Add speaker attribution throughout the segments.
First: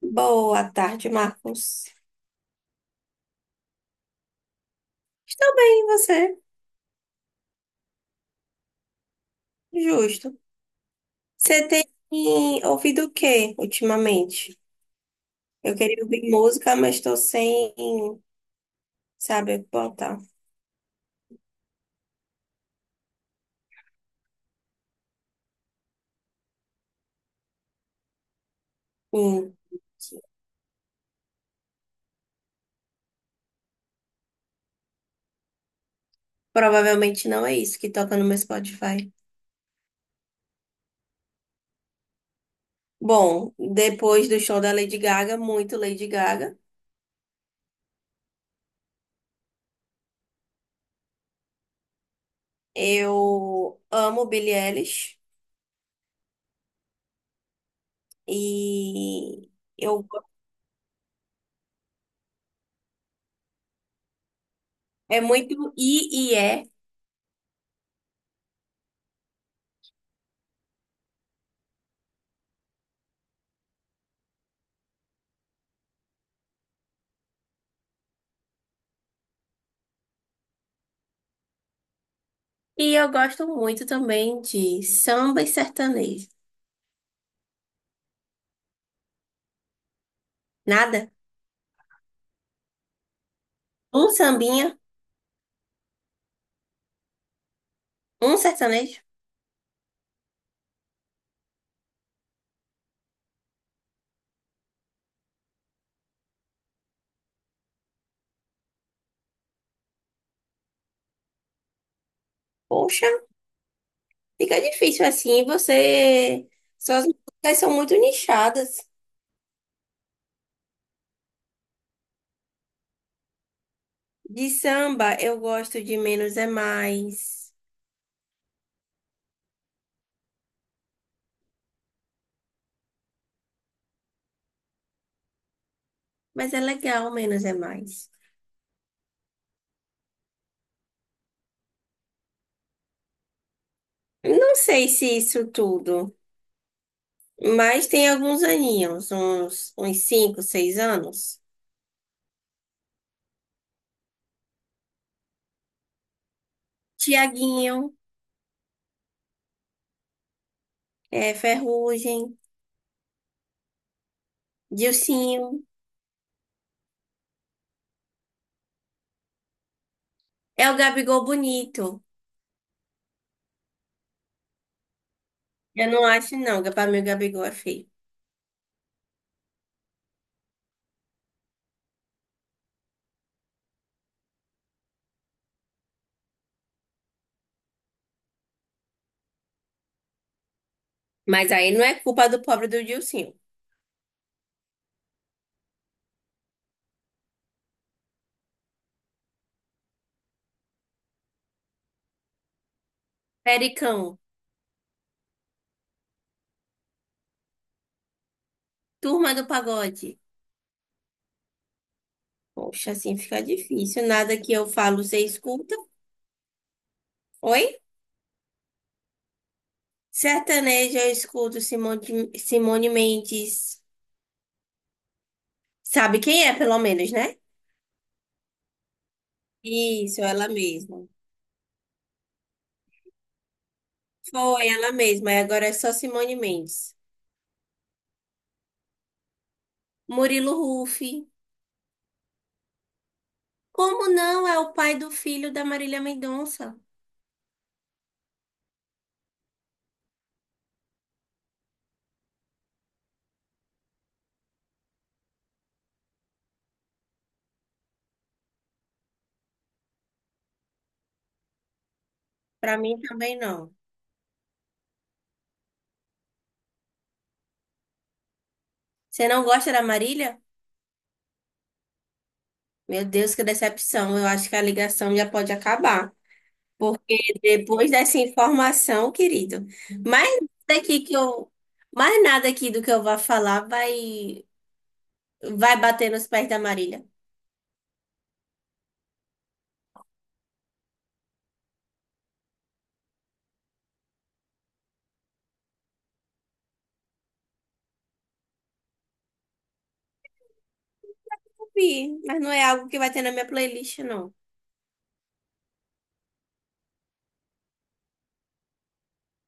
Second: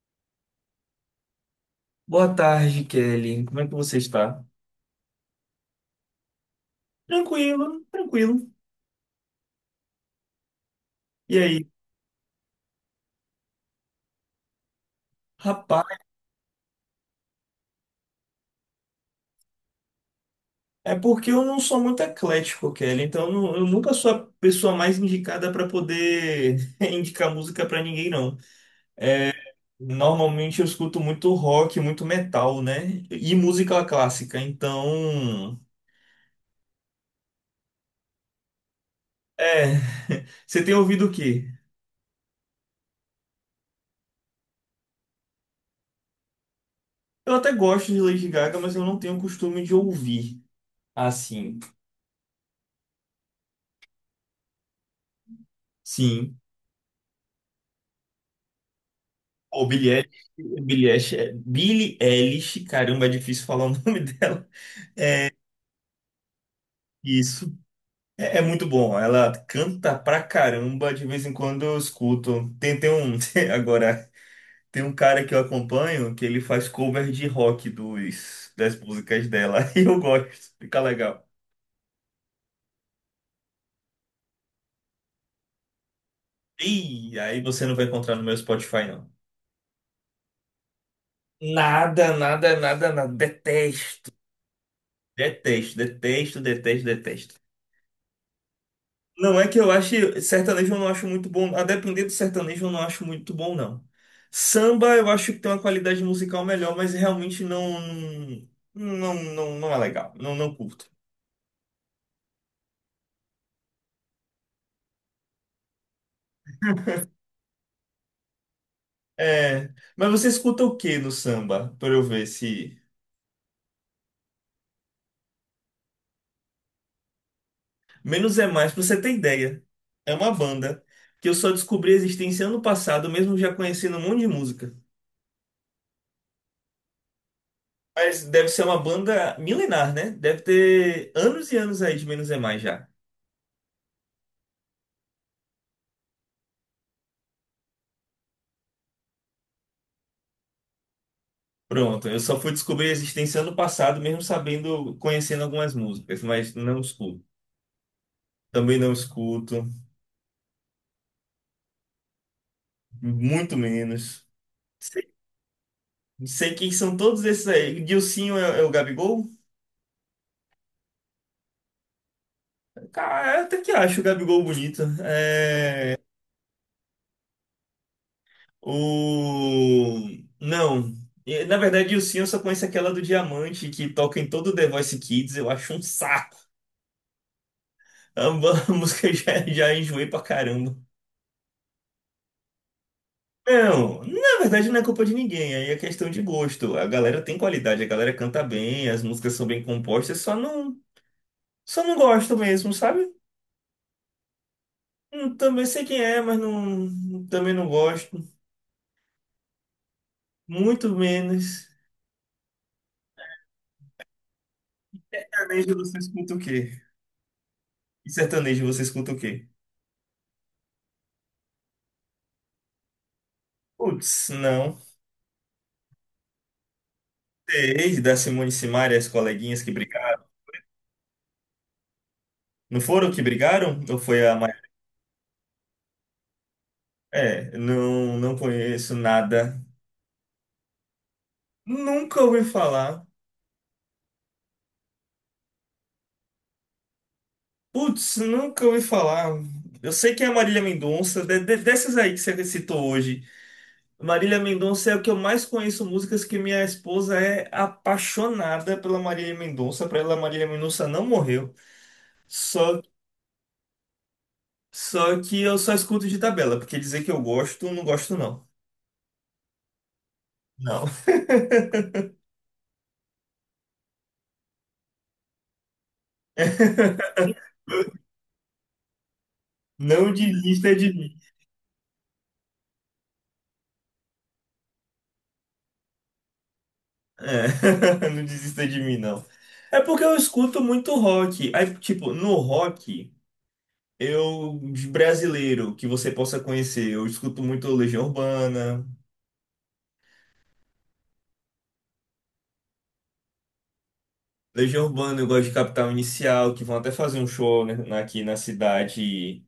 Speaker 1: Boa tarde, Marcos.
Speaker 2: Boa tarde, Kelly. Como é que você está?
Speaker 1: Estou bem, e você?
Speaker 2: Tranquilo, tranquilo.
Speaker 1: Justo.
Speaker 2: E aí?
Speaker 1: Você tem ouvido o que ultimamente? Eu
Speaker 2: Rapaz,
Speaker 1: queria ouvir música, mas estou sem saber botar.
Speaker 2: é porque eu não sou muito eclético, Kelly, então eu nunca sou a pessoa mais indicada para poder indicar música para ninguém, não.
Speaker 1: Hum,
Speaker 2: Normalmente eu escuto muito rock, muito metal, né? E música clássica, então.
Speaker 1: provavelmente não é isso que toca no meu Spotify.
Speaker 2: É. Você tem ouvido o quê?
Speaker 1: Bom, depois do show da Lady Gaga, muito Lady Gaga.
Speaker 2: Eu até gosto de Lady Gaga, mas eu não tenho costume de ouvir assim.
Speaker 1: Eu amo Billie Eilish
Speaker 2: Sim.
Speaker 1: e
Speaker 2: O Billie
Speaker 1: eu
Speaker 2: Eilish, caramba, é difícil falar o nome dela.
Speaker 1: é muito e é.
Speaker 2: Isso é muito bom. Ela canta pra caramba, de vez em quando eu escuto. Agora, tem um cara que eu acompanho que ele faz cover de rock dos, das músicas dela. E eu gosto, fica legal.
Speaker 1: E eu gosto muito também de samba e sertanejo.
Speaker 2: E aí você não vai encontrar no meu Spotify, não.
Speaker 1: Nada?
Speaker 2: Nada, nada, nada, nada. Detesto.
Speaker 1: Um sambinha?
Speaker 2: Detesto, detesto, detesto, detesto.
Speaker 1: Um sertanejo?
Speaker 2: Não é que eu ache sertanejo, eu não acho muito bom, a depender do sertanejo eu não acho muito bom, não. Samba eu acho que tem uma qualidade musical melhor, mas realmente não, não, não, não é legal, não, não curto.
Speaker 1: Poxa, fica difícil assim. Você. Suas músicas são muito nichadas.
Speaker 2: É, mas você escuta o que no samba? Pra eu ver se.
Speaker 1: De samba, eu gosto de Menos é Mais.
Speaker 2: Menos é Mais, pra você ter ideia. É uma banda que eu só descobri a existência ano passado, mesmo já conhecendo um monte de música.
Speaker 1: Mas é legal, Menos é Mais.
Speaker 2: Mas deve ser uma banda milenar, né? Deve ter anos e anos aí de Menos é Mais já.
Speaker 1: Não sei se isso tudo, mas tem alguns aninhos, uns cinco, seis anos.
Speaker 2: Pronto, eu só fui descobrir a existência ano passado, mesmo sabendo, conhecendo algumas músicas, mas não escuto.
Speaker 1: Tiaguinho,
Speaker 2: Também não escuto,
Speaker 1: é, Ferrugem,
Speaker 2: muito menos. Sei,
Speaker 1: Dilcinho.
Speaker 2: sei quem são todos esses aí. Dilsinho é o Gabigol?
Speaker 1: É o Gabigol bonito.
Speaker 2: Cara, eu até que acho o Gabigol bonito.
Speaker 1: Eu
Speaker 2: É,
Speaker 1: não acho, não. que Pra mim, o Gabigol é feio.
Speaker 2: o... Não. E, na verdade, Dilsinho eu só conheço aquela do Diamante, que toca em todo o The Voice Kids. Eu acho um saco. A a música já, já enjoei pra caramba.
Speaker 1: Mas aí não é culpa do pobre do Dilcinho.
Speaker 2: Não, na verdade não é culpa de ninguém, aí é questão de gosto. A galera tem qualidade, a galera canta bem, as músicas são bem compostas, só não gosto mesmo, sabe?
Speaker 1: Pericão,
Speaker 2: Também sei quem é, mas não, também não gosto.
Speaker 1: turma do pagode.
Speaker 2: Muito menos.
Speaker 1: Poxa, assim fica difícil. Nada que eu falo, você
Speaker 2: Sertanejo
Speaker 1: escuta.
Speaker 2: você escuta o quê?
Speaker 1: Oi?
Speaker 2: E sertanejo você escuta o quê?
Speaker 1: Sertanejo, eu escuto Simone, Simone Mendes.
Speaker 2: Putz, não.
Speaker 1: Sabe quem é, pelo menos, né?
Speaker 2: Desde da Simone e Simaria, as coleguinhas que
Speaker 1: Isso,
Speaker 2: brigaram.
Speaker 1: ela mesma.
Speaker 2: Não foram que brigaram? Ou foi a Maria?
Speaker 1: Foi ela mesma, e agora é só Simone Mendes.
Speaker 2: É, não, não conheço nada.
Speaker 1: Murilo Huff.
Speaker 2: Nunca ouvi falar.
Speaker 1: Como não é o pai do filho da Marília Mendonça?
Speaker 2: Putz, nunca ouvi falar. Eu sei que é a Marília Mendonça, dessas aí que você citou hoje. Marília Mendonça é o que eu mais conheço, músicas que minha esposa é apaixonada pela Marília Mendonça. Pra ela, Marília Mendonça não morreu.
Speaker 1: Pra
Speaker 2: Só,
Speaker 1: mim também não.
Speaker 2: só, que eu só escuto de tabela, porque dizer que eu gosto, não gosto, não.
Speaker 1: Você não gosta da Marília?
Speaker 2: Não.
Speaker 1: Meu Deus, que decepção. Eu acho que a ligação já pode acabar. Porque depois dessa informação, querido,
Speaker 2: Não
Speaker 1: mais
Speaker 2: desista
Speaker 1: nada
Speaker 2: de
Speaker 1: aqui que
Speaker 2: mim.
Speaker 1: eu, mais nada aqui do que eu vá falar vai bater nos pés da Marília.
Speaker 2: É, não desista de mim, não. É porque eu escuto muito rock. Aí, tipo, no rock. Eu, de brasileiro, que você possa conhecer, eu escuto muito Legião Urbana.
Speaker 1: Ouvi, mas não é algo que vai ter na minha playlist, não.
Speaker 2: Legião Urbana, eu gosto de Capital Inicial, que vão até fazer um show, né, aqui na cidade,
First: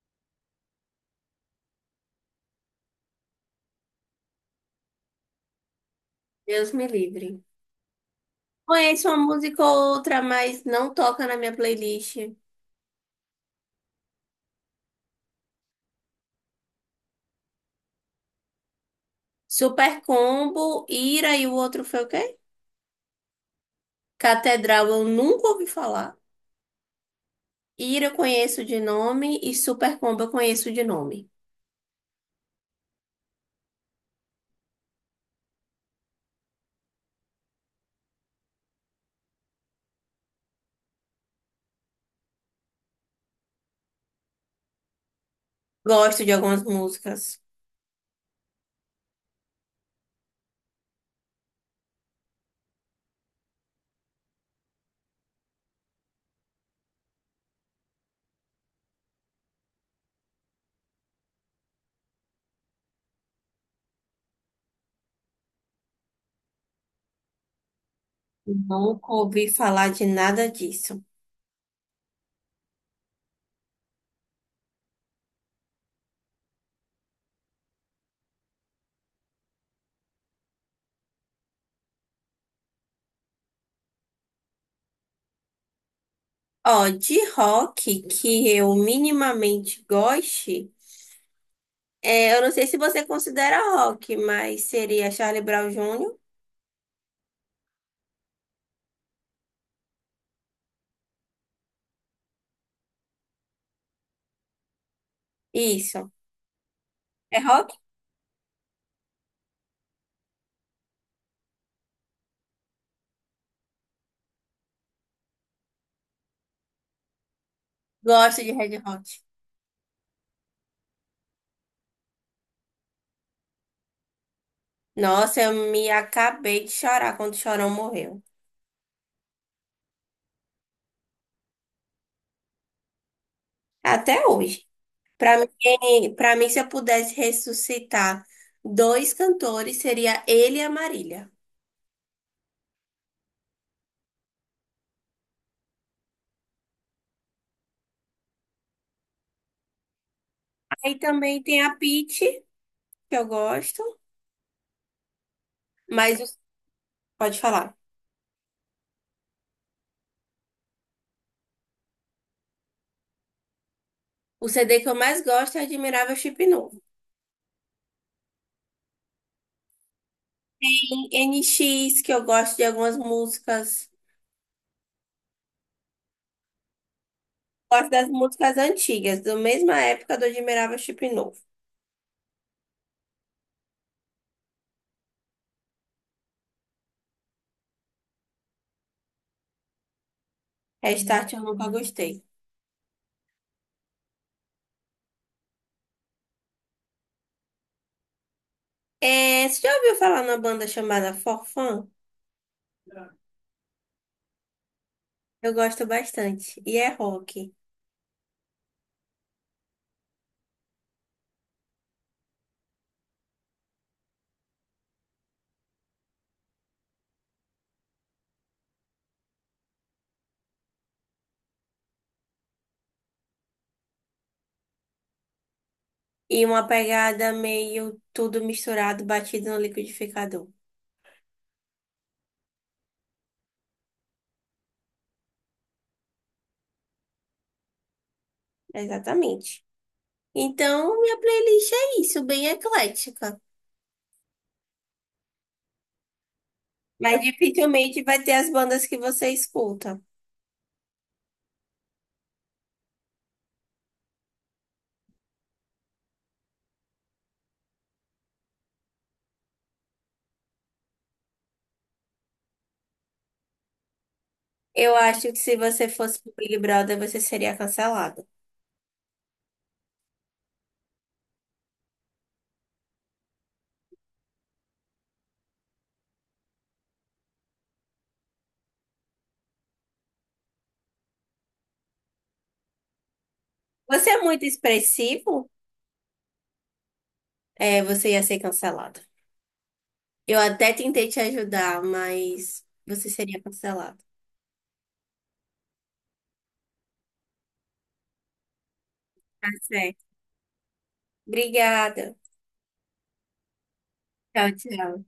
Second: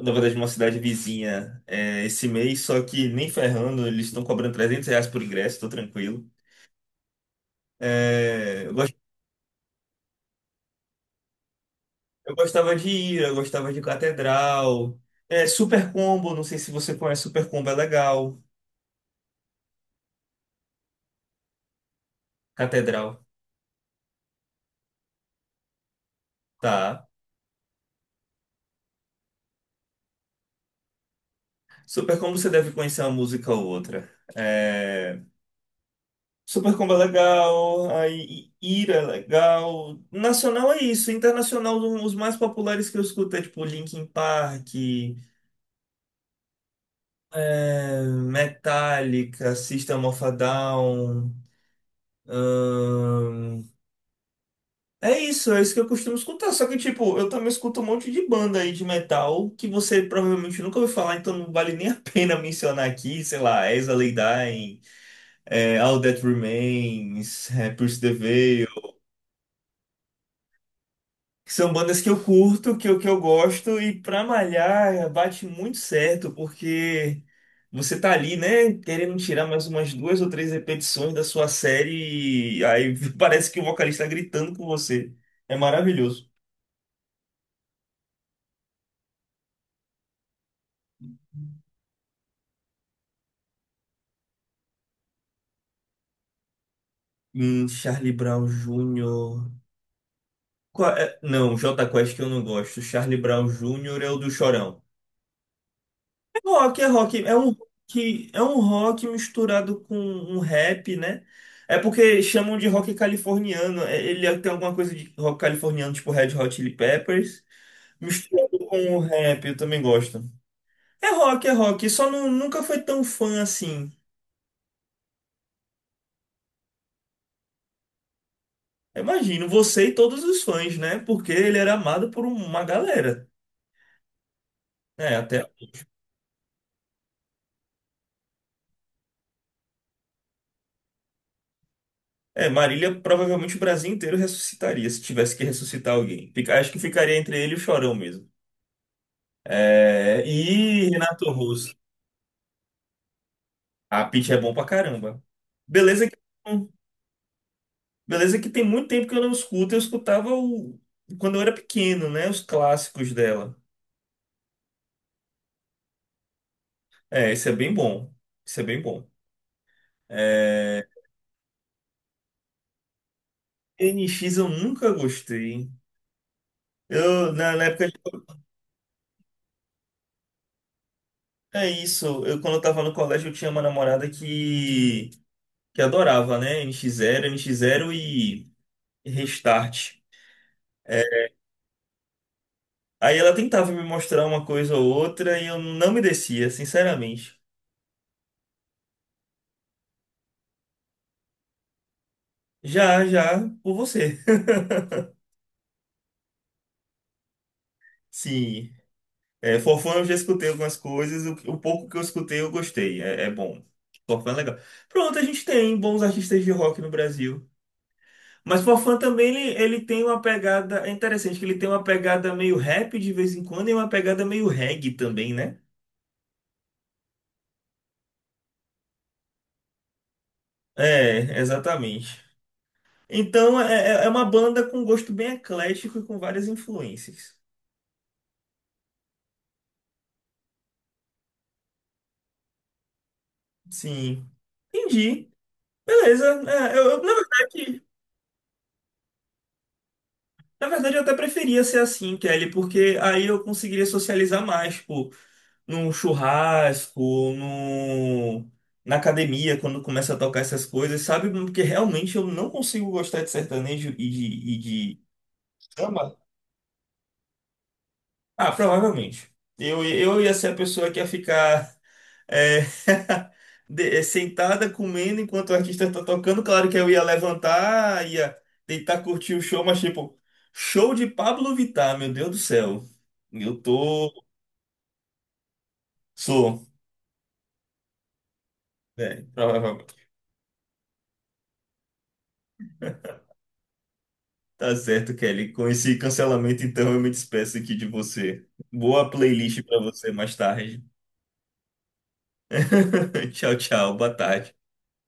Speaker 2: na verdade, uma cidade vizinha, é, esse mês, só que nem ferrando, eles estão cobrando R$ 300 por ingresso, tô tranquilo.
Speaker 1: Deus me livre.
Speaker 2: É, eu, gos-
Speaker 1: Conheço uma música ou outra, mas não toca na minha playlist.
Speaker 2: eu gostava de ir, eu gostava de Catedral. É, Super Combo, não sei se você conhece, Super Combo é legal.
Speaker 1: Super Combo, Ira e o outro foi o quê?
Speaker 2: Catedral,
Speaker 1: Catedral eu nunca ouvi falar.
Speaker 2: tá.
Speaker 1: Ira eu conheço de nome e Super Combo eu conheço de nome.
Speaker 2: Super Combo você deve conhecer uma música ou outra. É, Supercombo é legal, aí Ira é legal. Nacional é isso, internacional, os mais populares que eu escuto é tipo Linkin Park,
Speaker 1: Gosto de algumas músicas.
Speaker 2: é, Metallica, System of a Down. ahn, É isso, é isso que eu costumo escutar. Só que tipo, eu também escuto um monte de banda aí de metal que você provavelmente nunca ouviu falar, então não vale nem a pena mencionar aqui, sei lá, Exa Lay Dying, é, All That Remains, é, Push the Veil.
Speaker 1: Nunca ouvi falar de nada disso.
Speaker 2: Que são bandas que eu curto, que eu gosto, e pra malhar bate muito certo, porque você tá ali, né, querendo tirar mais umas duas ou três repetições da sua série, e aí parece que o vocalista tá gritando com você. É maravilhoso.
Speaker 1: Ó, de rock que eu minimamente goste, é, eu não sei se você considera rock, mas seria Charlie Brown júnior.
Speaker 2: Charlie Brown Jr. Qual é? Não, Jota Quest que eu não gosto. Charlie Brown Jr. é o do Chorão.
Speaker 1: Isso.
Speaker 2: Rock é rock, é
Speaker 1: É
Speaker 2: um
Speaker 1: rock?
Speaker 2: rock, é um rock misturado com um rap, né? É porque chamam de rock californiano. Ele é, tem alguma coisa de rock californiano, tipo Red Hot Chili Peppers,
Speaker 1: Gosto de
Speaker 2: misturado
Speaker 1: Red
Speaker 2: com o
Speaker 1: Hot.
Speaker 2: rap, eu também gosto. É rock, só não- nunca foi tão fã assim.
Speaker 1: Nossa, eu me acabei de chorar quando o Chorão morreu.
Speaker 2: Eu imagino, você e todos os fãs, né? Porque ele era amado por uma galera,
Speaker 1: Até hoje.
Speaker 2: né?
Speaker 1: Pra
Speaker 2: Até
Speaker 1: mim, para mim, se eu pudesse ressuscitar dois cantores, seria ele e a Marília.
Speaker 2: é, Marília, provavelmente o Brasil inteiro ressuscitaria se tivesse que ressuscitar alguém. Acho que ficaria entre ele e o Chorão mesmo. É, e
Speaker 1: Aí
Speaker 2: Renato
Speaker 1: também tem
Speaker 2: Russo.
Speaker 1: a Pitty, que eu gosto,
Speaker 2: A Pitty é bom pra caramba. Beleza que,
Speaker 1: mas pode falar.
Speaker 2: beleza que tem muito tempo que eu não escuto. Eu quando eu era pequeno, né? Os clássicos dela.
Speaker 1: O CD que eu mais gosto é Admirável Chip Novo.
Speaker 2: É, isso é bem bom. Isso é bem bom. É,
Speaker 1: Em NX, que eu gosto de algumas músicas.
Speaker 2: NX eu nunca gostei. Eu, na época,
Speaker 1: Gosto das músicas antigas, da mesma época do Admirável Chip Novo.
Speaker 2: é isso. Eu, quando eu tava no colégio, eu tinha uma namorada que adorava, né? NX Zero, NX Zero e Restart. É,
Speaker 1: Restart eu nunca gostei.
Speaker 2: aí ela tentava me mostrar uma coisa ou outra e eu não me descia, sinceramente.
Speaker 1: É, você já ouviu falar numa banda chamada Forfun?
Speaker 2: Já, já, por você.
Speaker 1: Eu gosto bastante. E é rock.
Speaker 2: Sim, é, Forfã eu já escutei algumas coisas, o pouco que eu escutei eu gostei, é bom. Forfã é legal. Pronto, a gente tem bons artistas de rock no Brasil. Mas Forfã também, ele tem uma pegada, é interessante que ele tem uma pegada meio rap de vez em quando e uma pegada meio reggae também, né?
Speaker 1: E uma pegada meio tudo misturado, batido no liquidificador.
Speaker 2: É, exatamente. Então é uma banda com gosto bem eclético e com várias influências.
Speaker 1: Exatamente. Então, minha playlist é isso, bem eclética.
Speaker 2: Sim. Entendi. Beleza. É, na
Speaker 1: Mas
Speaker 2: verdade,
Speaker 1: dificilmente vai ter as bandas que você escuta.
Speaker 2: na verdade, eu até preferia ser assim, Kelly, porque aí eu conseguiria socializar mais, tipo, num churrasco, num, na academia, quando começa a tocar essas coisas, sabe? Porque realmente eu não consigo gostar de sertanejo e de, e
Speaker 1: Eu
Speaker 2: de
Speaker 1: acho que se você
Speaker 2: samba.
Speaker 1: fosse pro Big Brother, você seria cancelado.
Speaker 2: Ah, provavelmente. Eu ia ser a pessoa que ia ficar. é, É sentada comendo enquanto o artista tá tocando. Claro que eu ia levantar, ia tentar curtir o show, mas tipo, show de Pablo Vittar, meu Deus do céu. Eu
Speaker 1: Você é
Speaker 2: tô.
Speaker 1: muito expressivo,
Speaker 2: Sou.
Speaker 1: é, você ia ser cancelado.
Speaker 2: É, provavelmente.
Speaker 1: Eu até tentei te ajudar, mas você seria cancelado.
Speaker 2: Tá certo, Kelly. Com esse cancelamento, então eu me despeço aqui de você. Boa
Speaker 1: Tá
Speaker 2: playlist pra
Speaker 1: certo.
Speaker 2: você mais tarde.
Speaker 1: Obrigada.
Speaker 2: Tchau, tchau. Boa
Speaker 1: Tchau,
Speaker 2: tarde.
Speaker 1: tchau.